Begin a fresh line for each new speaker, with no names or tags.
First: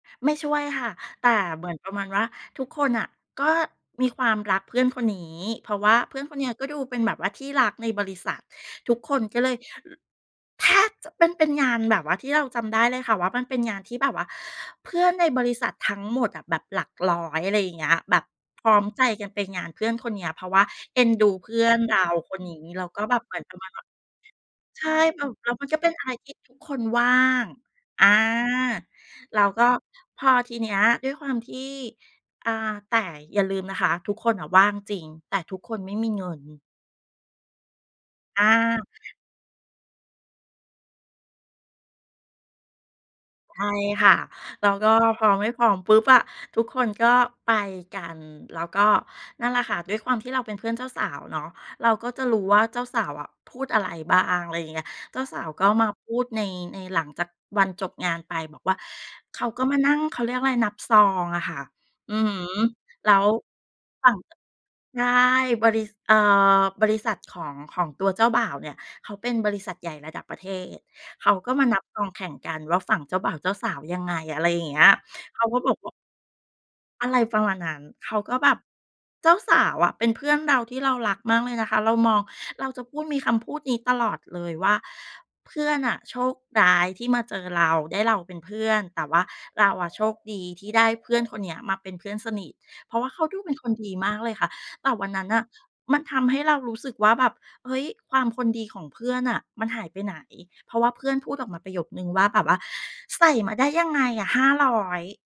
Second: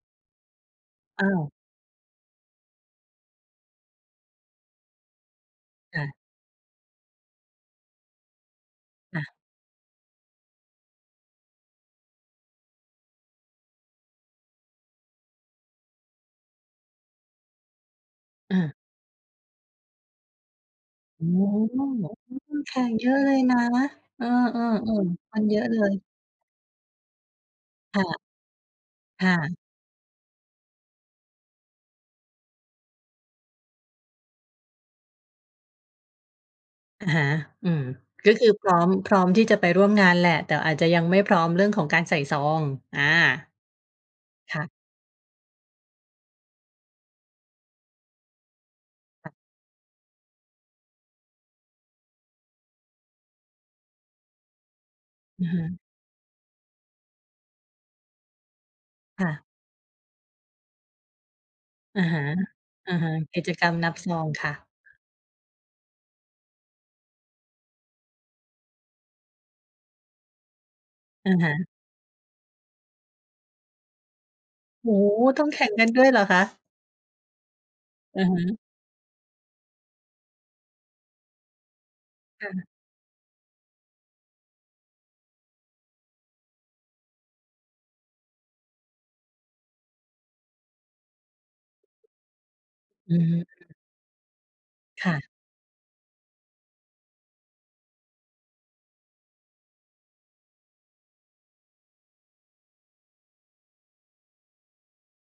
ไม่ช่วยค่ะ แ
อ้
ต่
าว
เหมือนประมาณว่า ทุกคนน่ะก็มีความรักเพื่อนคนนี้ เพราะว่า
ค่
เ
ะ
พื่อนคนเนี้ยก็ดูเป็นแบบว่าที่รักในบริษัท ทุกค
ค
น
่ะ
ก็เลย แทบจะเป็น เป็นงานแบบว่า ที่เราจำได้เลยค่ะว่า มันเป็นงานที่แบบว่า เพื่อนในบริษัททั้งหมดอะแบบหลักร้อย อะไรอย่างเงี้ย แบบพร
เออ
้อมใจกันไปงานเพื่อนคนเนี้ย เพราะว่าเอ็น
โอ
ดู
้
เพื่อ
โ
น
ฮ!
เรา
อ
ค
ื้
น
อฮ
นี
ื
้
อ แข
แล้ว
ก
ก็
เยอ
แบ
ะ
บ
เ
เ
ล
หมื
ย
อนกั
น
บ
ะ
ว่า
เออ
ใช่
ๆ
แล้ว
ๆ มัน
แล้
เ
ว
ยอ
มั
ะ
นก
เ
็
ล
เป็
ย
นอะไรที่ทุกคนว่าง
ค
อ
่
า
ะ ค่
แล้ว
ะ
ก็ พอทีเนี้ยด้วยความที่ อา แต่อย่าลืมนะคะ ทุกคนน่ะว่างจริง แต่ทุกคนไม่มีเงิน
อะฮะ อืม ก็
อ
คื
า
อพร้อม พร้อมที่จะไปร่วมงานแหละ แต่อาจจะยังไม่พร้อมเรื่องของการใส่ซอง อา
ใช่ค่ะ
ค่
แล้
ะ
วก็พอไม่พร้อมปุ๊บอะ ทุกคนก็ไปกัน แล้วก็
ค่ะ
นั่นแหละค่ะ ด้วยความที่เราเป็นเพื่อนเจ้าสาวเนาะ เราก็จะรู้ว่า เจ้าสาวอะพูดอะไรบ้าง? อะไรอย่างเงี้ย เจ้าสา
อ
ว
ะฮ
ก็
ะ
มาพูดใน ในหลังจากวันจบงานไปบอกว่า
ค่
เข
ะ
าก็มานั่ง เขาเรียกอะไร นับซองอะค่ะ
อะ
อื
ฮ
อ
ะ
ฮึ
อะฮ
แล
ะ
้ว
กิจกรรมนับ
ฝ
ซ
ั่ง
องค่ะ
ใช่ บริ ษ เอ่อ บริษัทของ ของตัวเจ้าบ่าวเนี่ย เขาเป็นบริษัทใหญ่ระดับประเทศ เข
อ
า
ะฮ
ก็
ะ
มานับซองแข่งกันว่า ฝั่งเจ้าบ่าวเจ้าสาวยังไง? อะไรอย่างเงี้
โ
ย
อ้โฮ!
เข
ต้
า
อง
ก
แ
็
ข่
บ
ง
อก
กั
ว
น ด้วยเหรอคะ?
อะไรประมาณนั้น เข
อ
า
ือ
ก็
ฮ
แบ
ึ
บ เจ้าสาวอะเป็นเพื่อนเราที่เรารักมากเลยนะคะ เรามอง
ค่
เ
ะ
ราจะพูด มีคำพูดนี้ตลอดเลยว่า "เพื่อนน่ะโชคร้ายที่มาเจอเรา ได้เราเป็นเพื่อน แต่ว่าเราอะโชคดีที่ได้เพื่อนคนเนี้ยมาเป็นเพื่อนสนิท" เพราะว่า
อื
เขาดูเป็นค
ม
นดีมากเลยค่ะ แต่ว
ค
ัน
่
นั
ะ
้นน่ะ มันทำให้เรารู้สึกว่าแบบ เฮ้ย ความคนดีของเพื่อนน่ะ มันหายไปไหน? เพราะว่าเพื่อนพูดออกมาประโยคหนึ่งว่า แบบว่า "ใส่มาได้ยังไงอะ 500?"